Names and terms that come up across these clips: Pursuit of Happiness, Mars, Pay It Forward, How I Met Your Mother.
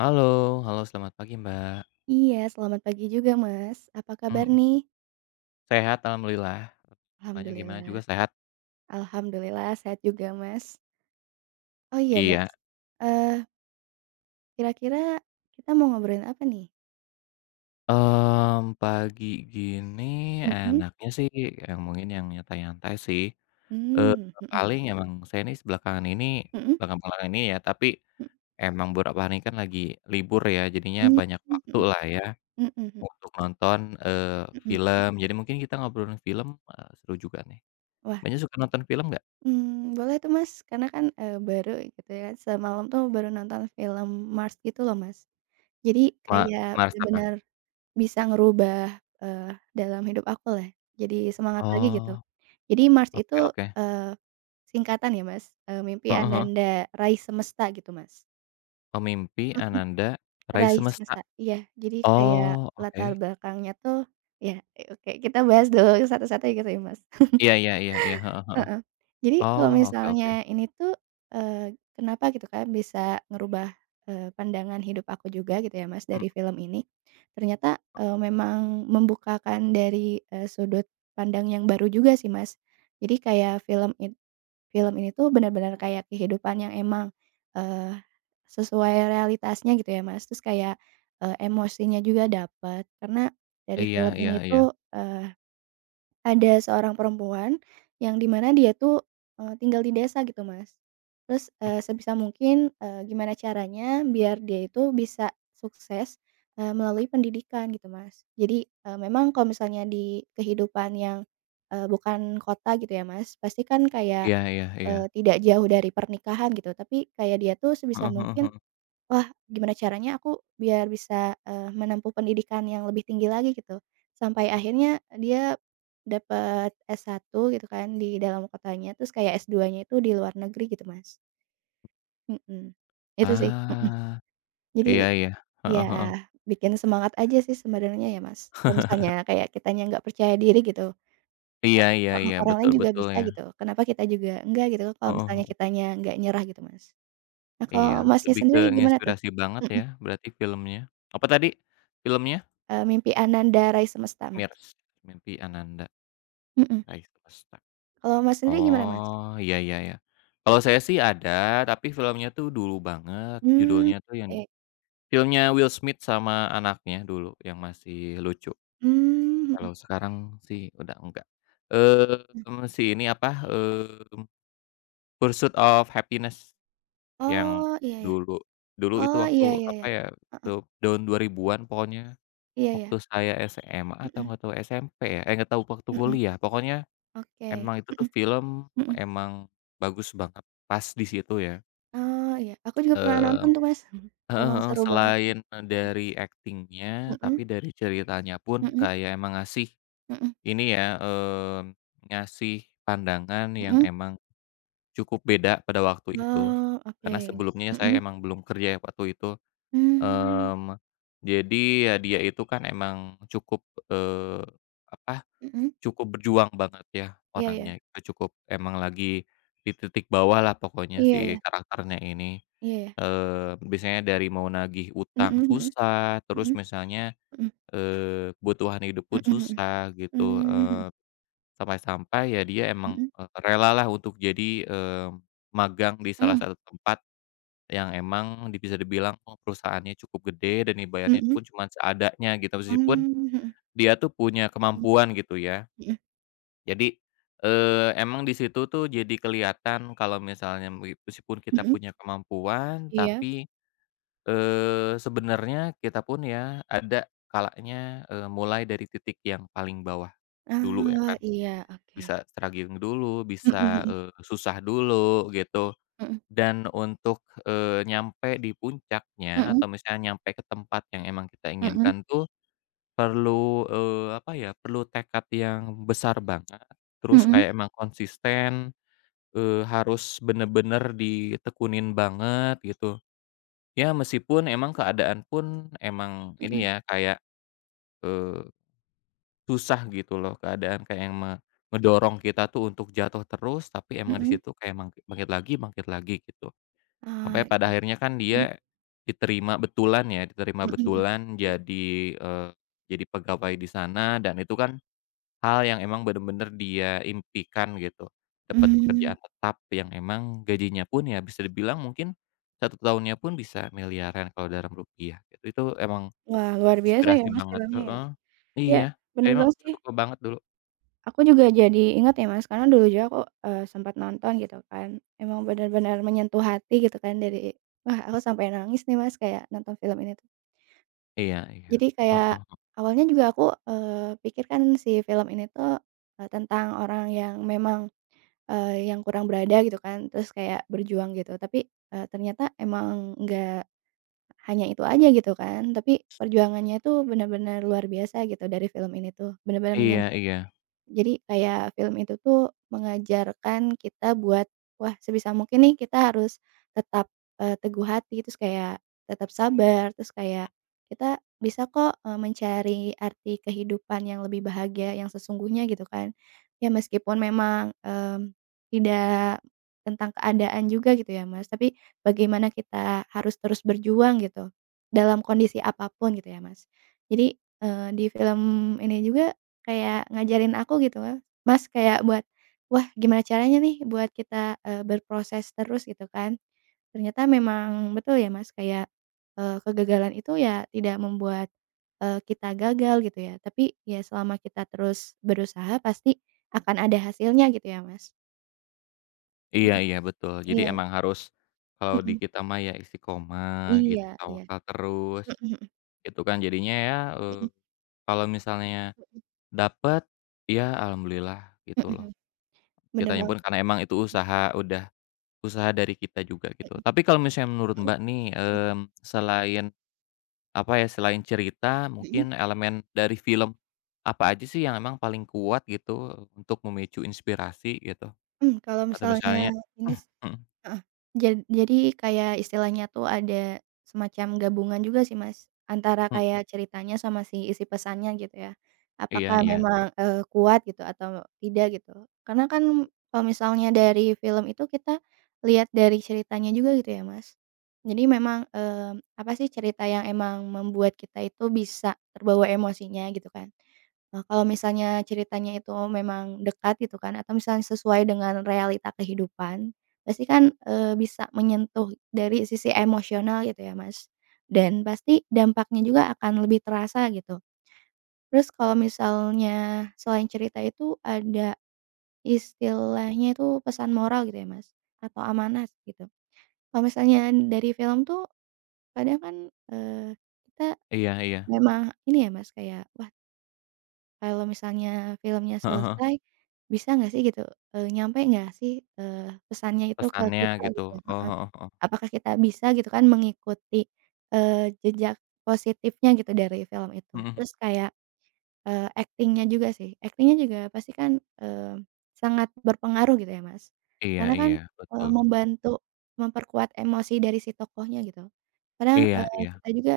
Halo halo selamat pagi, Mbak. Iya, selamat pagi juga, Mas. Apa kabar Mhm. nih? Sehat, alhamdulillah. Mbaknya gimana, juga Alhamdulillah. sehat? Alhamdulillah sehat juga, Mas. Oh iya, Iya. Mas. Eh Kira-kira kita mau ngobrolin apa nih? Pagi gini Mhm, enaknya sih yang mungkin yang nyantai-nyantai sih. eee, mmm, mhm, Paling emang saya ini belakangan ini mhm, belakang-belakangan ini ya, tapi emang beberapa hari kan lagi libur ya, jadinya mhm, banyak mhm, waktulah ya mhm mhm untuk nonton, eee, mhm. film. Jadi mungkin kita ngobrolin film, seru juga nih. Wah, Mbaknya suka nonton film nggak? Boleh tuh, Mas, karena kan, baru gitu ya, semalam tuh baru nonton film Mars gitu loh, Mas. Jadi Ma kayak Mars apa? bener-bener bisa ngerubah, dalam hidup aku lah, jadi semangat lagi gitu. Oh, Jadi Mars itu, oke oke, eee, singkatan ya Mas, mimpi heeh heeh. ananda raih semesta gitu Mas. Pemimpi Mhm, Ananda Rai raih Semesta. semesta, iya. Jadi kayak Oh, latar oke. belakangnya tuh ya, oke kita bahas dulu satu-satu gitu ya Mas. Iya iya iya iya, heeh heeh. Heeh. Jadi kalau Oh, oke oke. misalnya ini tuh, kenapa gitu kan bisa ngerubah, pandangan hidup aku juga gitu ya Mas Mhm, dari film ini. Ternyata, memang membukakan dari, sudut pandang yang baru juga sih Mas. Jadi kayak film ini tuh bener-bener kayak kehidupan yang emang, eee, sesuai realitasnya gitu ya Mas. Terus kayak, emosinya juga dapet karena dari iya film iya ini iya. tuh, ada seorang perempuan yang di mana dia tuh, tinggal di desa gitu, Mas. Terus, Mmm, sebisa mungkin, gimana caranya biar dia itu bisa sukses, melalui pendidikan gitu, Mas. Jadi, memang kalau misalnya di kehidupan yang, bukan kota gitu ya, Mas, pasti kan kayak, iya iya iya. Tidak jauh dari pernikahan gitu, tapi kayak dia tuh sebisa Heeh heeh mungkin heeh, wah, gimana caranya aku biar bisa, menempuh pendidikan yang lebih tinggi lagi gitu. Sampai mhm. akhirnya dia dapat S1 gitu kan di dalam kotanya, terus kayak S2-nya itu di luar negeri gitu, Mas. Mhm. Itu sih, mhm. Ah, Jadi iya iya, ya heeh heeh. bikin semangat aja sih sebenarnya ya, Mas. Kalau misalnya kayak kitanya nggak percaya diri gitu, o Iya iya heeh, iya, orang lain betul juga betul bisa ya. gitu, kenapa kita juga enggak gitu, kalau Heeh misalnya heeh. kitanya nggak nyerah gitu, Mas. Nah, kalau Iya, Masnya lebih ke sendiri gimana tuh? nginspirasi banget Mhm. ya berarti filmnya. Apa tadi filmnya? Mimpi Ananda Rai Semesta, Mas. Mirs, Mimpi Ananda Mhm. Rai Semesta. Kalau Mas sendiri gimana, Mas? Oh, iya iya iya. Kalau saya sih ada, tapi filmnya tuh dulu banget, Mmm, judulnya tuh yang oke. filmnya Will Smith sama anaknya dulu yang masih lucu. Mmm, mhm. Kalau sekarang sih udah enggak. Mhm. Si ini apa, Pursuit of Happiness yang Oh, iya iya. dulu dulu itu Oh, waktu iya iya apa iya. ya, Heeh. tuh tahun 2000-an pokoknya Iya iya. waktu saya SMA atau Mhm nggak tahu SMP ya, eh nggak tahu waktu mhm. kuliah, pokoknya. Oke. Emang itu tuh Mhm film, mhm. emang bagus banget pas di situ ya. Oh, iya. Aku juga pernah eee, nonton tuh, Mas. heeh Emang heeh. seru banget sih. Selain Heeh. dari aktingnya, Mhm tapi dari ceritanya pun mhm kayak emang ngasih mhm ini ya, mmm, ngasih pandangan yang mhm. emang cukup beda pada waktu itu. Oh, oke. Karena sebelumnya saya Mhm. emang belum kerja ya waktu itu. Mmm, mmm, jadi ya dia itu kan emang cukup, eee, apa mhm. cukup berjuang banget ya Iya iya. orangnya. Itu cukup emang lagi di titik bawah lah pokoknya Iya iya. si karakternya ini. Iya iya. Biasanya dari mau nagih utang Mhm mhm. susah, terus Mhm misalnya, mhm. Kebutuhan hidup pun Mhm mhm. susah gitu. Mmm, mhm Sampai-sampai ya dia emang, mhm. Relalah untuk jadi, magang di salah Mhm. satu tempat yang emang di bisa dibilang, oh, perusahaannya cukup gede dan dibayarnya Mhm, pun cuman seadanya gitu, meskipun mmm, mhm, dia tuh punya mhm kemampuan gitu ya. mhm Jadi, emang di situ tuh jadi kelihatan kalau misalnya meskipun kita mhm. punya kemampuan, Iya. tapi, sebenarnya kita pun ya ada kalanya, mulai dari titik yang paling bawah dulu ya Oh, kan. iya, oke. Bisa struggling dulu, bisa, Mhm susah dulu gitu. mhm, Dan untuk, nyampe di puncaknya atau mhm misalnya nyampe ke tempat yang emang kita mhm inginkan tuh Perlu, eee, apa ya, perlu tekad yang besar banget, terus mhm kayak emang konsisten, harus bener-bener ditekunin banget gitu. Ya meskipun emang keadaan pun emang mhm ini ya kayak, eee, susah gitu loh. Keadaan kayak yang ngedorong kita tuh untuk jatuh terus, tapi emang mhm di mhm. situ kayak mangki bangkit lagi gitu. Ah, Sampai pada akhirnya kan mhm dia diterima betulan ya, diterima mhm mhm betulan mhm, jadi, eee, jadi pegawai di sana, dan itu kan hal yang emang bener-bener dia impikan gitu. Dapat mmm. pekerjaan tetap yang emang gajinya pun ya bisa dibilang mungkin satu tahunnya pun bisa miliaran kalau dalam rupiah gitu. Itu emang Wah, luar biasa ya, inspirasi Mas, banget filmnya ya? heeh, Iya, iya, bener emang banget sih. suka banget dulu. Aku juga jadi inget ya, Mas, karena dulu juga aku, sempat nonton gitu kan. Emang bener-bener menyentuh hati gitu kan dari wah, aku sampai nangis nih, Mas, kayak nonton film ini tuh. Iya iya, Jadi kayak heeh, awalnya juga aku, pikir kan si film ini tuh, tentang orang yang memang, yang kurang berada gitu kan, terus kayak berjuang gitu. Tapi, ternyata emang nggak hanya itu aja gitu kan, tapi perjuangannya itu benar-benar luar biasa gitu dari film ini tuh, benar-benar iya iya, jadi kayak film itu tuh mengajarkan kita buat, wah sebisa mungkin nih kita harus tetap, teguh hati, terus kayak tetap sabar, terus kayak kita bisa kok, mencari arti kehidupan yang lebih bahagia, yang sesungguhnya gitu kan. Ya meskipun memang, tidak tentang keadaan juga gitu ya Mas, tapi bagaimana kita harus terus berjuang gitu, dalam kondisi apapun gitu ya Mas. Jadi, di film ini juga kayak ngajarin aku gitu kan, Mas, kayak buat, wah gimana caranya nih buat kita, berproses terus gitu kan. Ternyata memang betul ya, Mas, kayak, kegagalan itu ya tidak membuat, kita gagal gitu ya, tapi ya selama kita terus berusaha pasti akan ada hasilnya gitu ya, Mas. iya Mhm, iya betul. Jadi iya, emang harus, kalau di mhm, kita mah ya istiqomah gitu, iya iya, tawakal terus, mhm mhm, gitu kan jadinya ya. eee, mhm Kalau misalnya dapet, ya alhamdulillah mhm gitu loh. mhm, bener Kitanya banget, pun karena emang itu usaha udah usaha dari kita juga gitu. mhm Tapi kalau misalnya menurut mhm Mbak nih, selain apa ya, selain cerita mhm mhm, mungkin elemen dari film, apa aja sih yang emang paling kuat gitu untuk memicu inspirasi gitu? Kalau Atau misalnya misalnya ini. mhm. Heeh. Jadi kayak istilahnya tuh ada semacam gabungan juga sih, Mas, antara mmm, kayak ceritanya sama si isi pesannya gitu ya. iya Apakah iya, memang, kuat gitu atau tidak gitu. Karena kan kalau misalnya dari film itu kita lihat dari ceritanya juga gitu ya, Mas. Jadi memang, apa sih cerita yang emang membuat kita itu bisa terbawa emosinya gitu kan. Kalau misalnya ceritanya itu memang dekat gitu kan atau misalnya sesuai dengan realita kehidupan, pasti kan, bisa menyentuh dari sisi emosional gitu ya, Mas, dan pasti dampaknya juga akan lebih terasa gitu. Terus kalau misalnya selain cerita itu ada istilahnya itu pesan moral gitu ya, Mas, atau amanat gitu. Kalau misalnya dari film tuh kadang kan, eee, kita iya iya, memang ini ya, Mas, kayak, wah kalau misalnya filmnya heeh heeh, selesai, bisa nggak sih gitu, nyampe nggak sih, pesannya itu ke pesannya kita gitu, gitu? oh, Heeh. heeh heeh, Apakah kita bisa gitu kan mengikuti, jejak positifnya gitu dari film itu? mhm mhm, Terus kayak akting juga sih, aktingnya juga pasti kan, eee, sangat berpengaruh gitu ya, Mas. iya Karena kan, iya, betul, membantu memperkuat emosi dari si tokohnya gitu. Kadang, iya iya, kita juga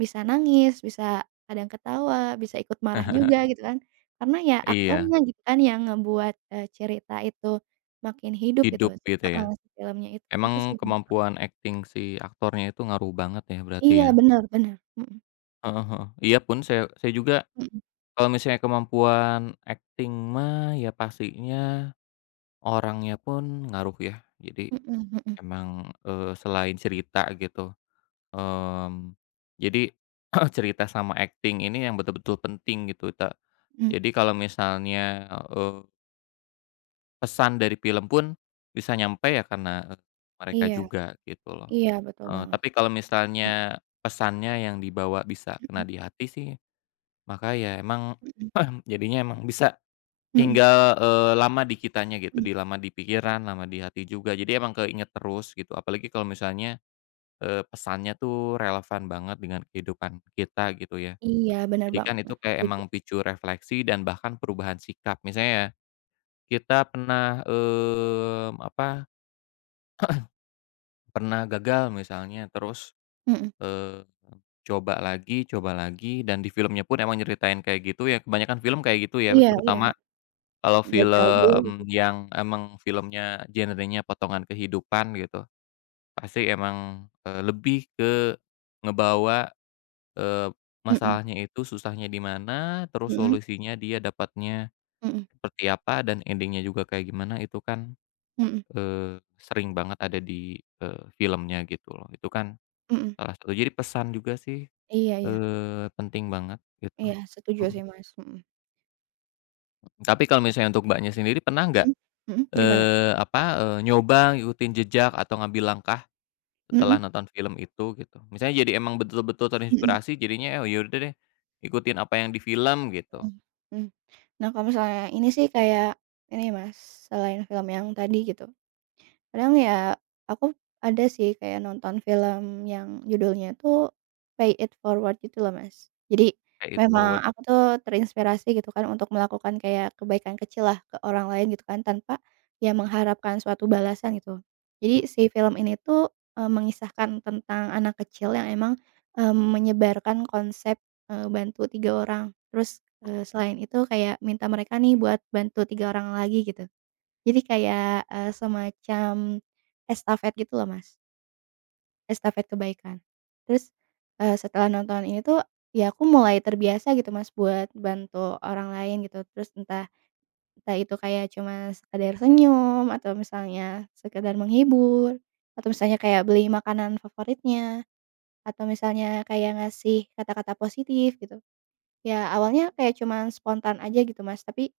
bisa nangis, bisa kadang ketawa, bisa ikut marah juga gitu kan. Karena ya iya, aktornya gitu kan yang ngebuat, cerita itu makin hidup gitu. hidup gitu ya. Heeh, si filmnya itu. Itu sih, Emang Mas. kemampuan akting si aktornya itu ngaruh banget ya berarti Iya, ya? bener bener. Mhm Heeh heeh. Iya pun saya juga mhm kalau misalnya kemampuan akting mah ya pastinya orangnya pun ngaruh ya. Jadi mhm mhm mhm emang, selain cerita gitu, mmm, jadi cerita sama akting ini yang betul-betul penting gitu mhm. jadi kalau misalnya, pesan dari film pun bisa nyampe ya karena, mereka Iya juga gitu loh. iya, betul banget. Tapi kalau Mhm misalnya pesannya yang dibawa bisa mhm kena di hati sih, maka ya emang mhm. jadinya emang bisa Mhm tinggal, lama di kitanya gitu, mhm. di lama di pikiran, lama di hati juga. Jadi emang keinget terus gitu, apalagi kalau misalnya, pesannya tuh relevan banget dengan kehidupan kita gitu ya. Iya, bener Jadi kan banget, itu Mas, kayak setuju. emang picu refleksi dan bahkan perubahan sikap. Misalnya ya, kita pernah, pernah gagal misalnya terus, Mhm. eee, coba lagi dan di filmnya pun emang nyeritain kayak gitu ya, kebanyakan film kayak gitu ya, Iya iya, terutama kalau gagal dulu gitu film kan. yang emang filmnya genrenya potongan kehidupan gitu, pasti emang, lebih ke ngebawa, eee, Mhm masalahnya itu susahnya di mana, terus mhm solusinya dia dapatnya mhm seperti apa, dan ending-nya juga kayak gimana itu kan, mhm sering banget ada di, filmnya gitu loh. Itu kan mhm. salah satu jadi pesan juga sih, Iya iya penting banget gitu. iya, setuju Mhm. sih, Mas, mhm Tapi kalau misalnya untuk Mbaknya sendiri pernah nggak. mhm mhm, gimana? Nyoba ngikutin jejak atau ngambil langkah Mhm setelah nonton film itu gitu. Misalnya jadi emang betul-betul mhm terinspirasi jadinya, "Oh ya udah deh, ikutin apa yang di film," gitu, mhm mhm. Nah, kalau misalnya ini sih kayak ini, Mas, selain film yang tadi gitu kadang ya aku ada sih kayak nonton film yang judulnya tuh Pay It Forward gitu loh, Mas. Jadi kayak it memang forward. aku tuh terinspirasi gitu kan untuk melakukan kayak kebaikan kecil lah ke orang lain gitu kan tanpa ya mengharapkan suatu balasan gitu. Jadi Mhm, si film ini tuh, mengisahkan tentang anak kecil yang emang, menyebarkan konsep, bantu 3 orang. Terus, selain itu kayak minta mereka nih buat bantu 3 orang lagi gitu. Jadi kayak, semacam estafet gitu loh, Mas, estafet kebaikan. Terus, setelah nonton ini tuh, ya aku mulai terbiasa gitu, Mas, buat bantu orang lain gitu. Terus entah entah itu kayak cuma sekedar senyum atau misalnya sekedar menghibur, atau misalnya kayak beli makanan favoritnya, atau misalnya kayak ngasih kata-kata positif gitu. Ya awalnya kayak cuman spontan aja gitu Mas, tapi,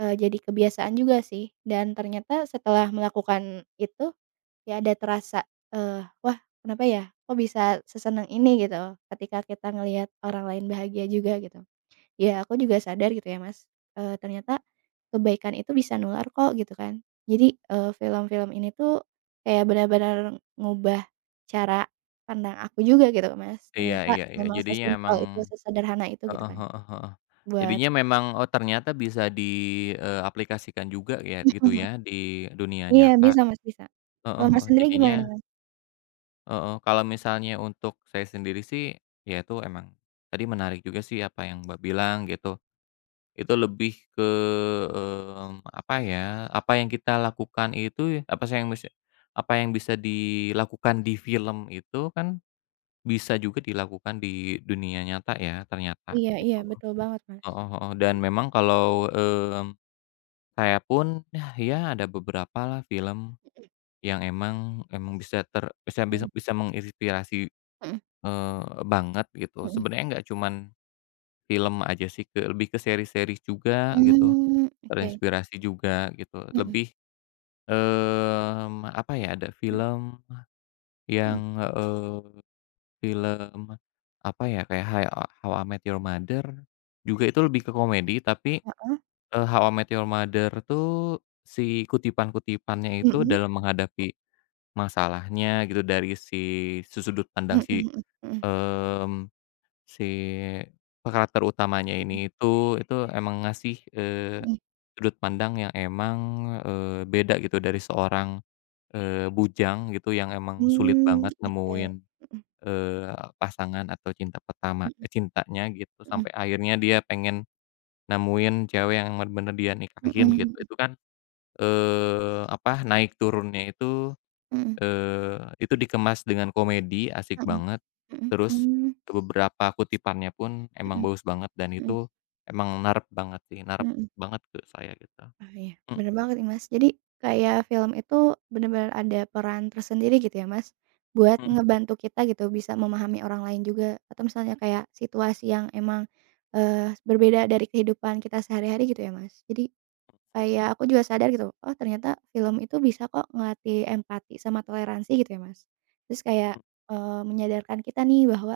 jadi kebiasaan juga sih dan ternyata setelah melakukan itu, ya ada terasa, "Wah kenapa ya, kok bisa seseneng ini?" gitu, ketika kita ngelihat orang lain bahagia juga gitu. Ya aku juga sadar gitu ya Mas, ternyata kebaikan itu bisa nular kok gitu kan. Jadi, film-film ini tuh kayak benar-benar ngubah cara pandang aku juga gitu Mas, iya ternyata iya iya, memang jadinya sesimpel emang itu, sesederhana itu gitu heeh kan heeh heeh. buat. Jadinya memang, oh ternyata bisa di, aplikasikan juga ya gitu ya di dunia Iya, nyata. bisa Mas, bisa. Heeh Kalau Mas heeh, sendiri jadinya gimana nih, Mas? heeh, kalau misalnya untuk saya sendiri sih, ya itu emang tadi menarik juga sih apa yang Mbak bilang gitu. Itu lebih ke, apa ya, apa yang kita lakukan itu apa sih yang bisa apa yang bisa dilakukan di film itu kan bisa juga dilakukan di dunia nyata ya ternyata Iya iya, gitu. betul banget, Mas. Heeh heeh, dan memang kalau, saya pun nah ya ada beberapa lah film yang emang emang bisa ter bisa bisa Mhm bisa menginspirasi, mhm banget gitu. mhm mhm, mhm. Sebenarnya nggak cuman film aja sih, lebih ke seri seri juga gitu. Mmm, oke. Terinspirasi juga gitu, Mhm lebih, apa ya, ada mhm film mhm, yang, eee, film apa ya, kayak How I Met Your Mother juga itu lebih ke komedi tapi, heeh, How I Met Your Mother tuh si kutipan-kutipannya itu mhm dalam menghadapi masalahnya gitu dari si sudut pandang mhm si. mhm mhm mmm Si karakter utamanya ini mhm itu emang ngasih, mhm, sudut pandang yang emang, beda gitu dari seorang, bujang gitu yang emang sulit mmm, banget oke. nemuin, Mhm eee, pasangan atau mhm cintanya gitu mhm sampai akhirnya dia pengen nemuin cewek yang bener-bener dia mhm nikahin gitu. Itu mhm kan, naik turunnya itu. mhm Itu dikemas dengan komedi, asik mhm banget. mhm Terus mhm, beberapa kutipannya pun mmm, emang bagus banget dan mhm mhm itu emang narep banget sih, narep mhm. banget ke saya gitu. Oh iya, Mhm bener banget nih, Mas. Jadi kayak film itu bener-bener ada peran tersendiri gitu ya, Mas, buat mhm. ngebantu kita gitu bisa memahami orang lain juga atau misalnya kayak situasi yang emang, berbeda dari kehidupan kita sehari-hari gitu ya, Mas? Jadi kayak aku juga sadar gitu, oh ternyata film itu bisa kok ngelatih empati sama toleransi gitu ya, Mas. Terus kayak, menyadarkan kita nih bahwa,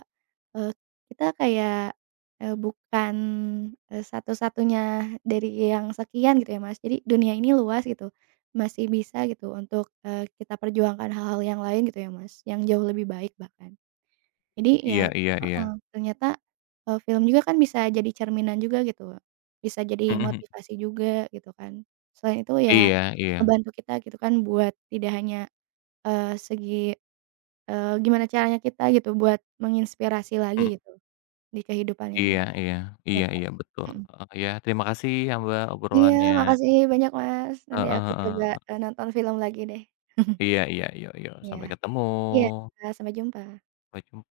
eee, kita kayak, bukan, satu-satunya dari yang sekian gitu ya, Mas. Jadi dunia ini luas gitu, masih bisa gitu untuk, kita perjuangkan hal-hal yang lain gitu ya, Mas, yang jauh lebih baik bahkan. Jadi Iya ya iya iya. heeh, ternyata, film juga kan bisa jadi cerminan juga gitu, bisa jadi Mhm mhm. motivasi juga gitu kan. Selain itu ya Iya iya. ngebantu kita gitu kan buat tidak hanya, segi, gimana caranya kita gitu buat menginspirasi Mhm. lagi gitu di kehidupan yang Iya iya. Iya nyata. iya, betul. Mhm. Heeh, iya terima kasih ya, Mbak, Iya obrolannya. makasih banyak Mas, nanti Heeh aku coba, heeh. Nonton film lagi deh. Iya iya, yuk yuk, Iya sampai ketemu. iya, Kak, sampai jumpa. Sampai jum